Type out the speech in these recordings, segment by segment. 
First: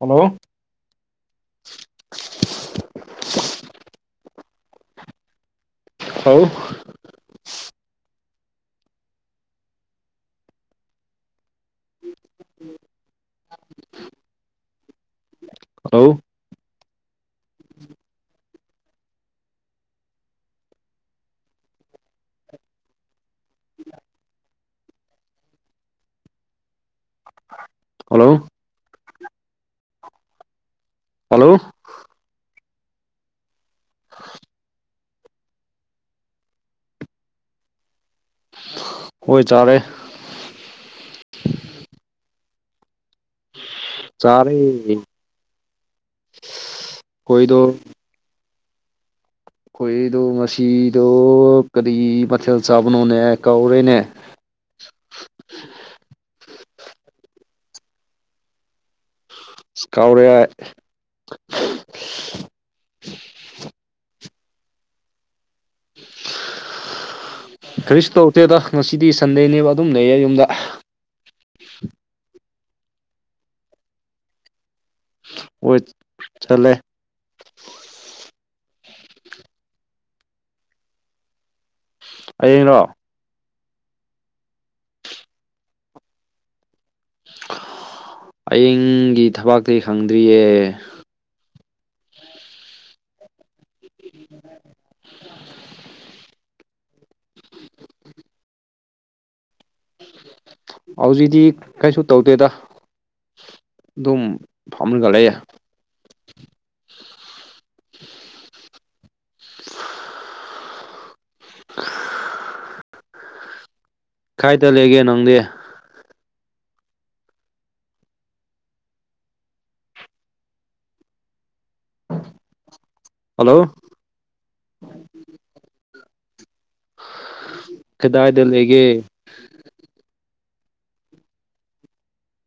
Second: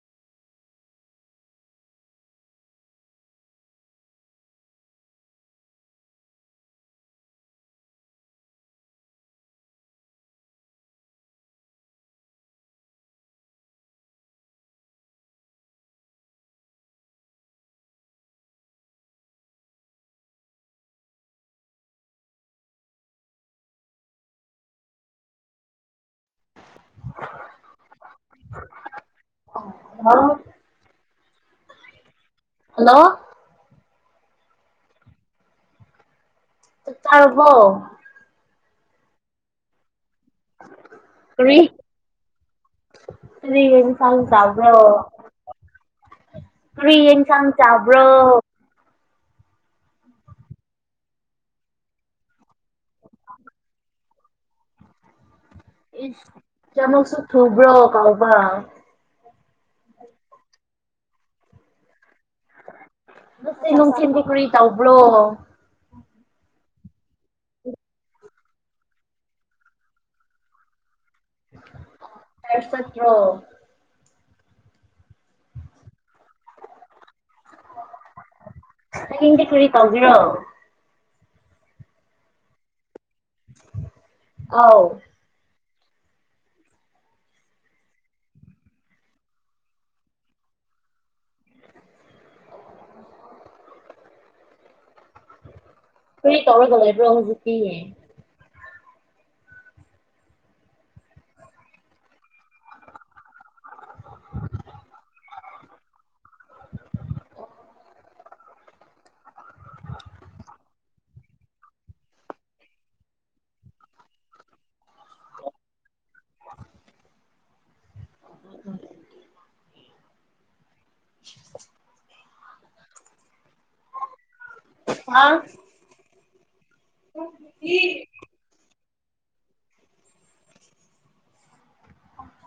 hello ꯍꯥꯎ ꯍꯥꯎ hello ꯍꯥꯎ ꯍꯜꯂꯣ ꯍꯜꯂꯣ ꯇꯥꯔꯕꯣ ꯍꯣꯏ ꯆꯥꯒ‌ꯦ ꯀꯔꯤ ꯀꯔꯤ ꯌꯦꯟꯁꯥꯡ‌ ꯆꯥꯔꯦ ꯆꯥꯕ꯭ꯔꯣ ꯑꯩꯈꯣꯏꯗꯣ ꯀꯔꯤ ꯌꯦꯟꯁꯥꯡ ꯆꯥꯕ꯭ꯔꯣ ꯑꯩꯈꯣꯏꯗꯣ ꯉꯁꯤꯗꯣ ꯀꯔꯤ ꯃꯊꯦꯜ ꯆꯥꯕꯅꯣꯅꯦ ꯀꯥꯎꯔꯦꯅꯦ ꯏꯁ ꯀꯌꯥꯃꯨꯛꯁꯨ ꯊꯨꯕ꯭ꯔꯣ ꯀꯥꯎꯕ ꯏꯁ ꯀꯥꯎꯔꯦ ꯍꯨꯖꯤꯛ ꯅꯨꯡꯊꯤꯟꯗꯤ ꯀ꯭ꯔꯤ ꯇꯧꯕ꯭ꯔꯣ ꯀꯔꯤꯁꯨ ꯇꯧꯗꯦꯗ ꯉꯁꯤꯗꯤ ꯁꯟꯗꯦꯅꯦꯕ ꯑꯗꯨꯝ ꯂꯩꯌꯦ ꯌꯨꯝꯗ ꯆ꯭ꯥꯔꯁ ꯆꯠꯇ꯭ꯔꫭ ꯑꯣꯏꯠ ꯆꯠꯂꯦ ꯍꯌꯦꯡꯗꯤ ꯀꯔꯤ ꯇꯧꯒꯦꯔꯣ ꯑꯩꯔꯣ ꯑꯥꯎ ꯍꯌꯦꯡꯒꯤ ꯊꯕꯥꯛꯇꯤ ꯈꯪꯗ꯭ꯔꯤꯌꯦ ꯎ [unintelligible] ꯀꯔꯤ ꯇꯧꯔꯒ ꯂꯩꯕ꯭ꯔꯣ ꯍꯧꯖꯤꯛꯇꯤ ꯍꯧꯖꯤꯛꯇꯤ ꯀꯩꯁꯨ ꯇꯧꯗꯦꯗ ꯑꯗꯨꯝ ꯐꯝꯒ ꯂꯩꯌꯦ [inaudible] ꯀꯥꯏꯗꯥ ꯂꯩꯒꯦ ꯅꯪꯗꯤ [unintelligible] ꯍꯜꯂꯣ ꯍꯥꯎ ꯀꯗꯥꯏꯗ ꯂꯩꯒꯦ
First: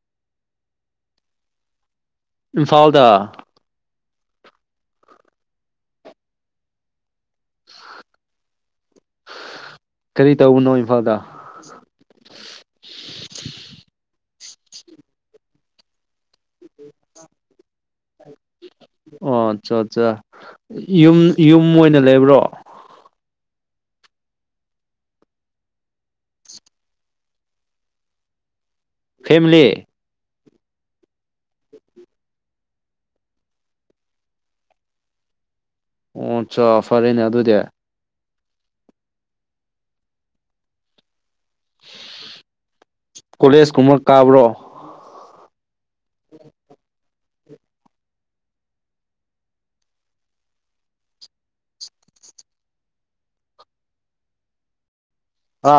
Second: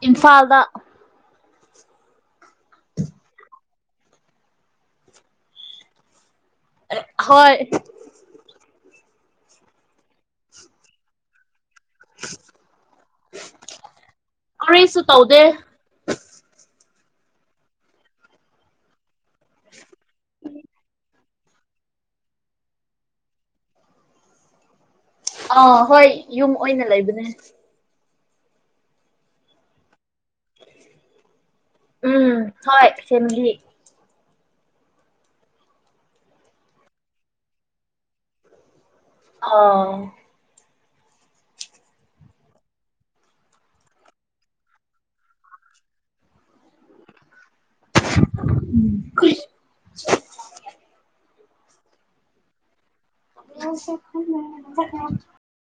ꯏꯝꯐꯥꯜꯗ ꯏꯝꯐꯥꯜꯗ ꯍꯣꯏ ꯀꯔꯤ ꯇꯧꯕꯅꯣ ꯏꯝꯐꯥꯜꯗ ꯀꯔꯤꯁꯨ ꯇꯧꯗꯦ ꯑꯣ ꯑꯠꯆꯥ ꯑꯠꯆꯥ ꯌꯨꯝ ꯌꯨꯝ ꯑꯣꯏꯅ ꯂꯩꯕ꯭ꯔꯣ ꯑꯥ ꯍꯣꯏ ꯌꯨꯝ ꯑꯣꯏꯅ ꯂꯩꯕꯅꯦ ꯐꯦꯃꯤꯂꯤ ꯎꯝ ꯍꯣꯏ ꯐꯦꯃꯤꯂꯤ ꯑꯣ ꯑꯠꯆꯥ ꯐꯔꯦꯅꯦ ꯑꯗꯨꯗꯤ ꯍꯥ ꯀꯣꯂꯦꯖ ꯀꯨꯝꯕ ꯀꯥꯕ꯭ꯔꯣ [unintelligible] [unintelligible] ꯍꯥ